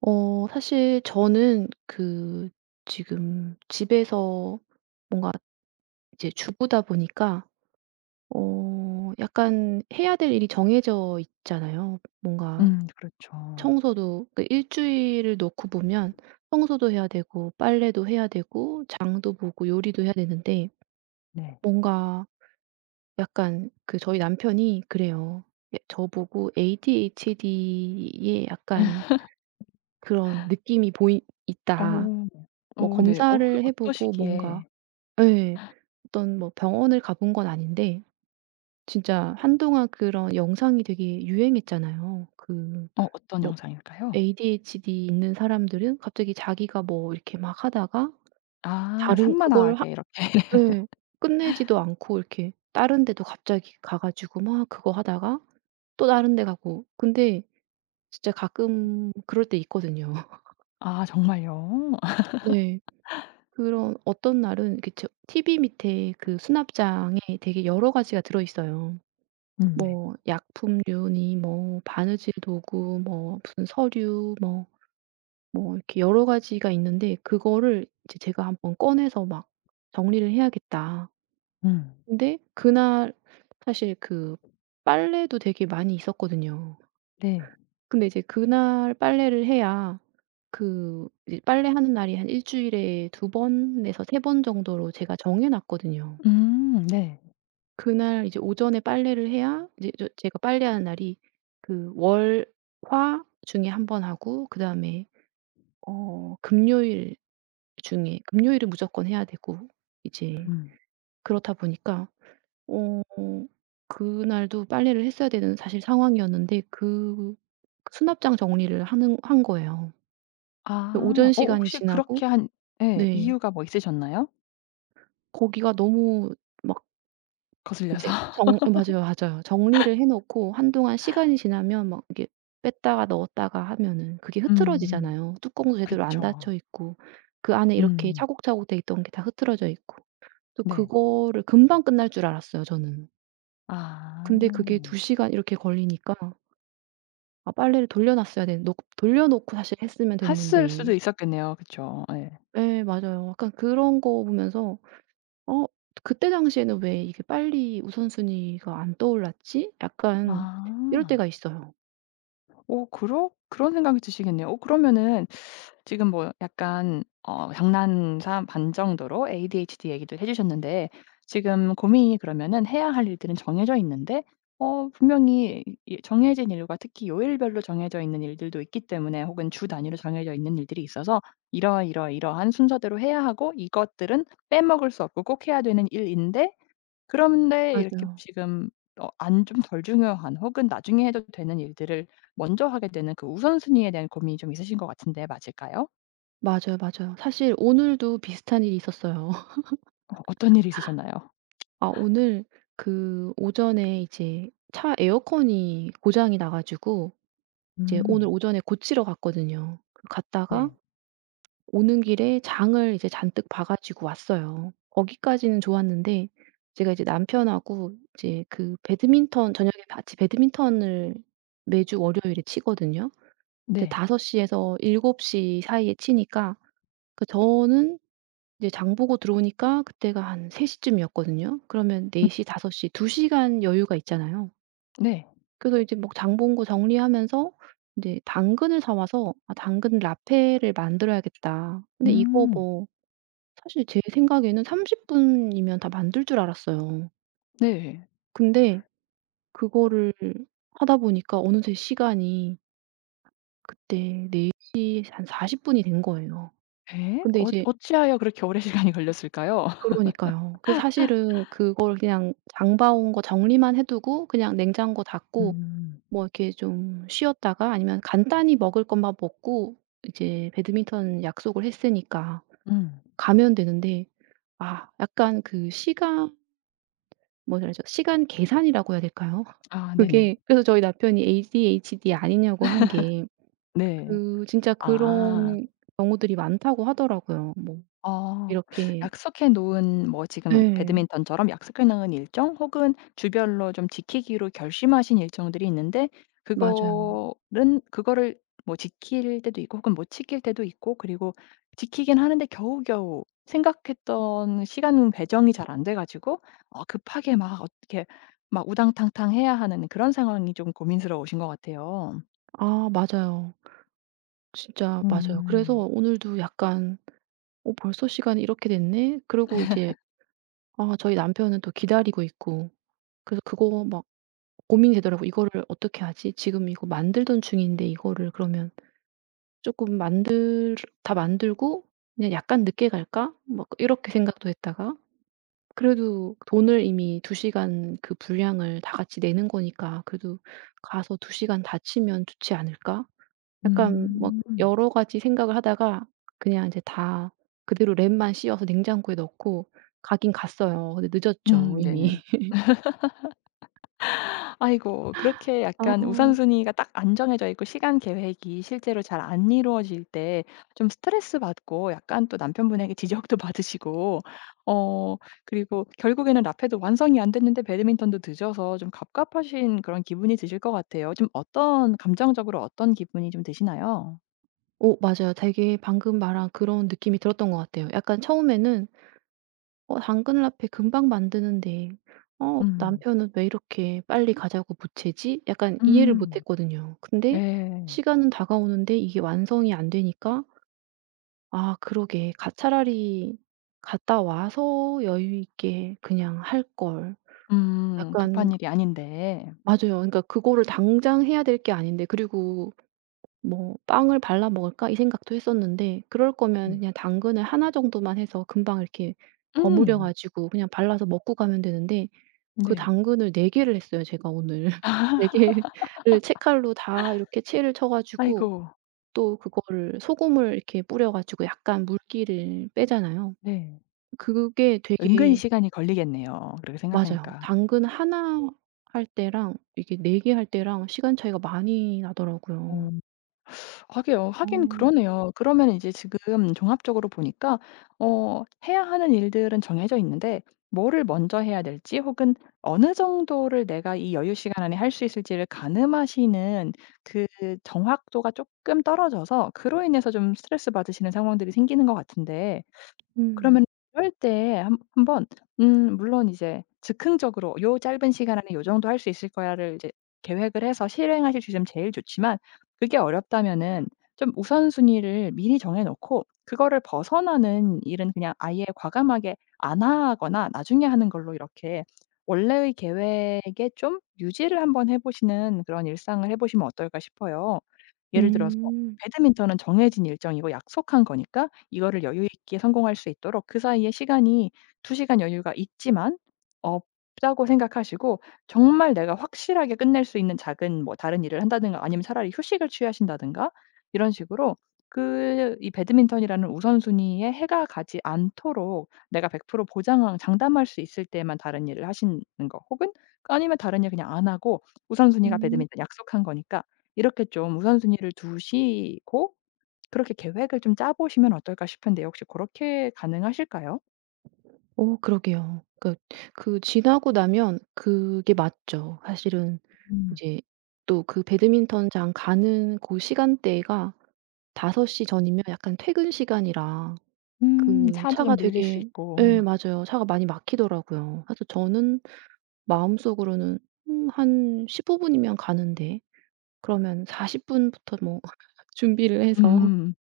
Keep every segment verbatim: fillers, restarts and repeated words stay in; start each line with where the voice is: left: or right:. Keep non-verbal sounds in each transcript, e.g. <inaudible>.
right: 어 사실 저는 그 지금 집에서 뭔가 이제 주부다 보니까 어 약간 해야 될 일이 정해져 있잖아요. 뭔가
left: 음 그렇죠.
right: 청소도 그 주일을 놓고 보면 청소도 해야 되고, 빨래도 해야 되고, 장도 보고, 요리도 해야 되는데
left: 네.
right: 뭔가 약간 그 저희 남편이 그래요. 예, 저보고 "에이디에이치디의 약간 그런 느낌이 보이
left: 어.
right: 있다." 뭐
left: 어 네. 어
right: 검사를 해 보고, 뭔가,
left: 어떠시기에.
right: 예. 어떤 뭐 병원을 가본 건 아닌데 진짜 한동안 그런 영상이 되게 유행했잖아요. 그
left: 어 어떤
right: 뭐
left: 영상일까요?
right: 에이디에이치디 있는 사람들은 갑자기 자기가 뭐 이렇게 막 하다가
left: 아,
right: 다른 그걸 하
left: 산만하게 이렇게. <laughs>
right: 예. 끝내지도 않고 이렇게 다른 데도 갑자기 가 가지고 막 그거 하다가 또 다른 데 가고. 근데 진짜 가끔 그럴 때 있거든요. <laughs>
left: 아, 정말요? <laughs>
right: 네. 그런 어떤 날은 이렇게 저 티비 밑에 그 수납장에 되게 여러 가지가 들어 있어요.
left: 음 네.
right: 뭐 약품류니, 뭐 바느질 도구, 뭐 무슨 서류, 뭐 뭐 이렇게 여러 가지가 있는데, 그거를 이제 제가 한번 꺼내서 막 '정리를 해야겠다.'
left: 음.
right: 근데 그날 사실 그 빨래도 되게 많이 있었거든요.
left: 네.
right: 근데 이제 그날 빨래를 해야, 그 이제 빨래하는 날이 한 일 주일에 두 번에서 세 번 정도로 제가 정해 놨거든요.
left: 음 네.
right: 그날 이제 오전에 빨래를 해야, 이제 저 제가 빨래하는 날이 그 월, 화 중에 한 번 하고, 그다음에 어 금요일 중에 금요일은 무조건 해야 되고 이제
left: 음.
right: 그렇다 보니까 어 그날도 빨래를 했어야 되는 사실 상황이었는데, 그 수납장 정리를 하는 한 거예요. 그
left: 아.
right: 오전
left: 어
right: 시간이
left: 혹시
right: 지나고.
left: 그렇게 한 예,
right: 네.
left: 이유가 뭐 있으셨나요?
right: 거기가 너무 막
left: 거슬려서?
right: 이제 정 예, 맞아요, 맞아요. 정리를 해 놓고 한동안 시간이 지나면 막 이게 뺐다가 넣었다가 하면은 그게
left: <laughs> 음.
right: 흐트러지잖아요. 뚜껑도 제대로 안
left: 그쵸.
right: 닫혀 있고, 그 안에 이렇게
left: 음.
right: 차곡차곡 돼 있던 게 다 흐트러져 있고. 또
left: 네.
right: 그거를 금방 끝날 줄 알았어요 저는.
left: 아.
right: 근데 그게 두 시간 이렇게 걸리니까, 아, 빨래를 돌려 놨어야 되는, 놓 돌려 놓고 사실 했으면
left: 했을 수도
right: 됐는데.
left: 있었겠네요. 그쵸. 예.
right: 예, 맞아요. 약간 그런 거 보면서 어 그때 당시에는 '왜 이게 빨리 우선순위가 안 떠올랐지?' 약간 이럴
left: 아.
right: 때가 있어요.
left: 오, 그러 그런 생각이 드시겠네요. 오, 그러면은 지금 뭐 약간 어 장난사 반 정도로 에이디에이치디 얘기도 해 주셨는데, 지금 고민이, 그러면은 해야 할 일들은 정해져 있는데, 어 분명히 이 이 정해진 일과, 특히 요일별로 정해져 있는 일들도 있기 때문에, 혹은 주 단위로 정해져 있는 일들이 있어서, 이러이러이러한 순서대로 해야 하고, 이것들은 빼먹을 수 없고 꼭 해야 되는 일인데, 그런데 이렇게
right: 맞아요.
left: 지금, 어 안 좀 덜 중요한 혹은 나중에 해도 되는 일들을 먼저 하게 되는, 그 우선순위에 대한 고민이 좀 있으신 것 같은데 맞을까요?
right: 맞아요, 맞아요. 사실 오늘도 비슷한 일이 있었어요. <laughs>
left: 어 어떤 일이 있으셨나요?
right: 아 오늘 그 오전에 이제 차 에어컨이 고장이 나 가지고 이제 오늘
left: 음.
right: 오전에 고치러 갔거든요. 그 갔다가
left: 네.
right: 오는 길에 장을 이제 잔뜩 봐 가지고 왔어요. 거기까지는 좋았는데, 제가 이제 남편하고 이제 그 배드민턴, 저녁에 같이 배드민턴을 매주 월요일에 치거든요. 이제
left: 네.
right: 다섯 시에서 일곱 시 사이에 치니까, 그 저는 이제 장 보고 들어오니까 그때가 한 세 시쯤이었거든요. 그러면 네
left: 음
right: 시, 다섯 시, 두 시간 여유가 있잖아요.
left: 네.
right: 그래서 이제 막 장 본 거 정리하면서 인제 당근을 사 와서 '아 당근 라페를 만들어야겠다.' 근데 이거
left: 음.
right: 뭐 사실 제 생각에는 삼십 분이면 다 만들 줄 알았어요.
left: 네.
right: 근데 그거를 하다 보니까 어느새 시간이, 그때 네 시에 한 사십 분이 된 거예요.
left: 예?
right: 근데
left: 어
right: 이제
left: 어찌하여 그렇게 오랜 시간이 걸렸을까요? <laughs>
right: 그러니까요. 그 사실은 그걸 그냥 장봐온 거 정리만 해 두고 그냥 냉장고 닫고
left: 음.
right: 뭐 이렇게 좀 쉬었다가, 아니면 간단히 먹을 것만 먹고 이제 배드민턴 약속을 했으니까
left: 음.
right: 가면 되는데, 아 약간 그 시간, 뭐라 죠, 시간 계산이라고 해야 될까요? <laughs>
left: 아, 네네.
right: 그게 그래서 저희 남편이 에이디에이치디 아니냐고 한 게,
left: 네.
right: 그 진짜
left: 아.
right: 그런 경우들이 많다고 하더라고요. 뭐
left: 아.
right: 이렇게.
left: 약속해 놓은, 뭐 지금
right: 네.
left: 배드민턴처럼 약속해 놓은 일정, 혹은 주별로 좀 지키기로 결심하신 일정들이 있는데,
right: 맞아요.
left: 그거는 그거를 뭐 지킬 때도 있고 혹은 못 지킬 때도 있고, 그리고 지키긴 하는데 겨우겨우 생각했던 시간 배정이 잘 안 돼 가지고 어 급하게 막 어떻게 막 우당탕탕 해야 하는 그런 상황이 좀 고민스러우신 것 같아요.
right: 아, 맞아요. 진짜 맞아요. 그래서
left: 음.
right: 오늘도 약간 '어 벌써 시간이 이렇게 됐네?' 그리고 이제 아 저희 남편은 또 기다리고 있고, 그래서 그거 막 고민이 되더라고요. '이거를 어떻게 하지? 지금 이거 만들던 중인데, 이거를 그러면' 조금 만들 다 만들고 '그냥 약간 늦게 갈까?' 뭐 이렇게 생각도 했다가, 그래도 돈을 이미 두 시간, 그 분량을 다 같이 내는 거니까 '그래도 가서 두 시간 다치면 좋지 않을까?' 약간 막
left: 음.
right: 여러 가지 생각을 하다가 그냥 이제 다 그대로 랩만 씌워서 냉장고에 넣고 가긴 갔어요. 근데 늦었죠
left: 음
right: 이미.
left: 네네.
right: <laughs>
left: 아이고, 그렇게
right: 아.
left: 약간 우선순위가 딱 안정해져 있고 시간 계획이 실제로 잘 안 이루어질 때 좀 스트레스 받고, 약간 또 남편분에게 <laughs> 지적도 받으시고 어 그리고 결국에는 라페도 완성이 안 됐는데 배드민턴도 늦어서 좀 갑갑하신 그런 기분이 드실 것 같아요. 좀 어떤, 감정적으로 어떤 기분이 좀 드시나요?
right: 어, 맞아요. 되게 방금 말한 그런 느낌이 들었던 것 같아요. 약간 처음에는 어 당근 라페 금방 만드는데, 어
left: 음.
right: 남편은 '왜 이렇게 빨리 가자고 보채지?' 약간 이해를
left: 음.
right: 못했거든요. 근데
left: 네.
right: 시간은 다가오는데 이게 완성이 안 되니까 '아 그러게. 가 차라리 갔다 와서 여유 있게 그냥 할걸.'
left: 음.
right: 약간.
left: 급한 일이 아닌데.
right: 맞아요. 그러니까 그거를 당장 해야 될 게 아닌데, 그리고 뭐 '빵을 발라 먹을까?' 이 생각도 했었는데, 그럴 거면
left: 음.
right: 그냥 당근을 하나 정도만 해서 금방 이렇게 버무려
left: 음.
right: 가지고 그냥 발라서 먹고 가면 되는데. 그
left: 네.
right: 당근을 네 개를 했어요 제가 오늘. <laughs> 네 개를 채칼로 다 이렇게 채를 쳐
left: 아이고.
right: 가지고, 또 그거를 소금을 이렇게 뿌려 가지고 약간 물기를 빼잖아요.
left: 네.
right: 그게
left: 은근히
right: 되게.
left: 시간이 걸리겠네요, 그렇게
right: 맞아요.
left: 생각하니까.
right: 당근 하나 할 때랑 이게 네 개 할 때랑 시간 차이가 많이
left: 어
right: 나더라고요.
left: 하게요. 하긴
right: 어.
left: 그러네요. 그러면 이제 지금 종합적으로 보니까 어 해야 하는 일들은 정해져 있는데, 뭐를 먼저 해야 될지 혹은 어느 정도를 내가 이 여유 시간 안에 할 수 있을지를 가늠하시는 그 정확도가 조금 떨어져서, 그로 인해서 좀 스트레스 받으시는 상황들이 생기는 것 같은데, 그러면
right: 음.
left: 이럴 때 한 한번, 음 물론 이제 즉흥적으로 '요 짧은 시간 안에 요 정도 할 수 있을 거야.'를 이제 계획을 해서 실행하실 수 있으면 제일 좋지만, 그게 어렵다면은 좀 우선순위를 미리 정해 놓고 그거를 벗어나는 일은 그냥 아예 과감하게 안 하거나 나중에 하는 걸로, 이렇게 원래의 계획에 좀 유지를 한번 해 보시는 그런 일상을 해 보시면 어떨까 싶어요. 예를 들어서,
right: 음.
left: 배드민턴은 정해진 일정이고 약속한 거니까 이거를 여유 있게 성공할 수 있도록, 그 사이에 시간이 두 시간 여유가 있지만 없다고 생각하시고, 정말 내가 확실하게 끝낼 수 있는 작은 뭐 다른 일을 한다든가, 아니면 차라리 휴식을 취하신다든가, 이런 식으로 그 이 배드민턴이라는 우선순위에 해가 가지 않도록 내가 백 프로 보장 장담할 수 있을 때만 다른 일을 하시는 거, 혹은 아니면 다른 일 그냥 안 하고 우선순위가
right: 음.
left: 배드민턴 약속한 거니까, 이렇게 좀 우선순위를 두시고 그렇게 계획을 좀 짜 보시면 어떨까 싶은데 혹시 그렇게 가능하실까요?
right: 어, 그러게요. 그러니까 그 지나고 나면 그게 맞죠. 사실은
left: 음.
right: 이제 또 그 배드민턴장 가는 고 시간대가 다섯 시 전이면 약간 퇴근 시간이라
left: 음
right: 그
left: 차도
right: 차가
left: 좀 밀릴 수
right: 되게,
left: 있고.
right: 예, 맞아요. 차가 많이 막히더라고요. 그래서 저는 마음속으로는 음 한 십오 분이면 가는데, 그러면 사십 분부터, 뭐 <laughs> 준비를 해서
left: 음.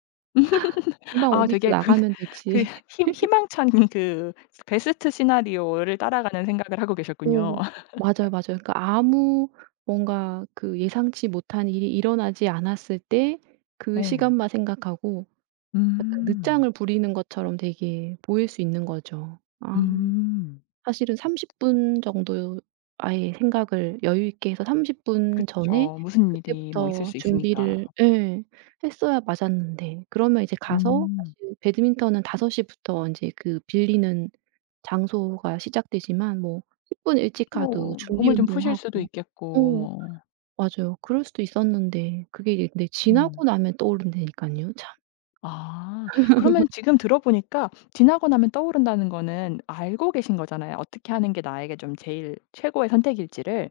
right: 금방
left: 아,
right: 옷 입고
left: 되게 그
right: 나가면
left: <laughs> 그
right: 되지.
left: 희 희망찬 그 베스트 시나리오를 따라가는 생각을 하고 계셨군요.
right: 오, 맞아요, 맞아요. 그러니까 아무 뭔가 그 예상치 못한 일이 일어나지 않았을 때 그
left: 네.
right: 시간만 생각하고
left: <laughs>
right: 약간
left: 음.
right: 늦장을 부리는 것처럼 되게 보일 수 있는 거죠. 아
left: 음.
right: 사실은 삼십 분 정도 아예 생각을 여유 있게 해서 삼십 분 전에,
left: 그쵸. 무슨 일이 뭐 있을
right: 그때부터
left: 수 있으니까.
right: 준비를, 예, 했어야 맞았는데. 그러면 이제 가서,
left: 음.
right: 사실 배드민턴은 다섯 시부터 인제 그 빌리는 장소가 시작되지만, 뭐 십 분 일찍 가도
left: 뭐
right: 준비
left: 몸을 좀 푸실 수도
right: 운동하고. 어,
left: 있겠고 뭐.
right: 맞아요. 그럴 수도 있었는데, 그게 이제, 근데 지나고
left: 음.
right: 나면 떠오른다니깐요. 참.
left: 아. 그러면 지금 들어보니까 지나고 나면 떠오른다는 거는 알고 계신 거잖아요. 어떻게 하는 게 나에게 좀 제일 최고의 선택일지를.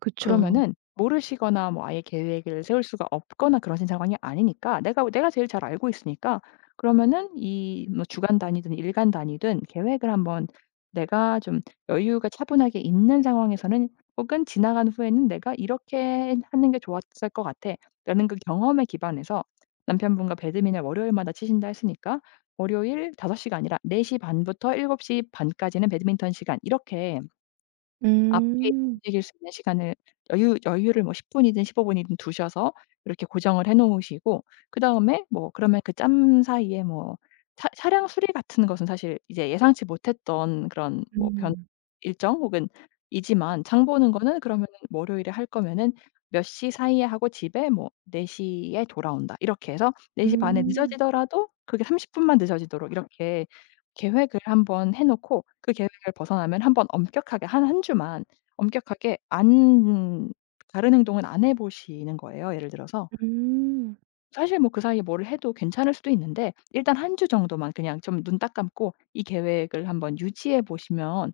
right: 그쵸.
left: 그러면은 모르시거나 뭐 아예 계획을 세울 수가 없거나 그러신 상황이 아니니까 내가 내가 제일 잘 알고 있으니까, 그러면은 이, 뭐 주간 단위든 일간 단위든 계획을 한번, 내가 좀 여유가 차분하게 있는 상황에서는 혹은 지나간 후에는 '내가 이렇게 하는 게 좋았을 것 같아.'라는 그 경험에 기반해서, 남편분과 배드민을 월요일마다 치신다 했으니까, 월요일 다섯 시가 아니라 네 시 반부터 일곱 시 반까지는 배드민턴 시간, 이렇게 앞뒤
right: 음.
left: 움직일 수 있는 시간을, 여유 여유를 뭐 십 분이든 십오 분이든 두셔서 이렇게 고정을 해 놓으시고, 그다음에 뭐 그러면 그 짬 사이에 뭐 차 차량 수리 같은 것은 사실 이제 예상치 못했던 그런 뭐 변
right: 음.
left: 일정 혹은 이지만, 장 보는 거는 그러면은 월요일에 할 거면은 몇 시 사이에 하고 집에 뭐 네 시에 돌아온다. 이렇게 해서 네 시 반에
right: 음.
left: 늦어지더라도 그게 삼십 분만 늦어지도록 이렇게 계획을 한번 해 놓고, 그 계획을 벗어나면 한번 엄격하게 한 한 주만 엄격하게 안 다른 행동은 안 해 보시는 거예요, 예를 들어서.
right: 음.
left: 사실 뭐 그 사이에 뭐를 해도 괜찮을 수도 있는데 일단 한 주 정도만 그냥 좀 눈 딱 감고 이 계획을 한번 유지해 보시면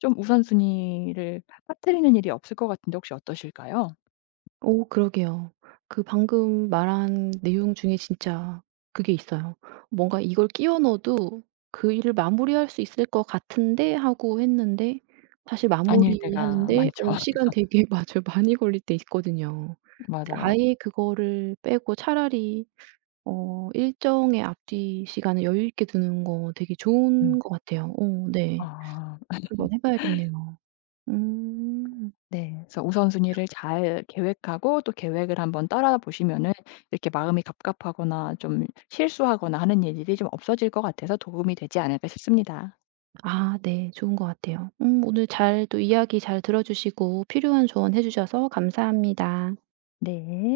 left: 좀 우선순위를 빠뜨리는 일이 없을 것 같은데 혹시 어떠실까요?
right: 오, 그러게요. 그 방금 말한 내용 중에 진짜 그게 있어요. 뭔가 이걸 끼워 넣어도 그 일을 마무리할 수 있을 것 같은데 하고 했는데, 사실
left: 아닐 때가
right: 마무리하는데,
left: 많죠.
right: 어
left: <laughs>
right: 시간 되게 <laughs> 맞아요. 많이 걸릴 때 있거든요. 근데
left: 맞아요.
right: 아예 그거를 빼고 차라리 어 일정의 앞뒤 시간을 여유 있게 두는 거 되게
left: 음.
right: 좋은 것 같아요. 어, 네.
left: 아.
right: 한번 해 봐야겠네요. 음.
left: 네. 그래서 우선순위를 잘 계획하고 또 계획을 한번 따라 보시면은 이렇게 마음이 갑갑하거나 좀 실수하거나 하는 일들이 좀 없어질 것 같아서 도움이 되지 않을까 싶습니다.
right: 아, 네. 좋은 것 같아요. 음 오늘 잘 또 이야기 잘 들어 주시고 필요한 조언 해 주셔서 감사합니다.
left: 네.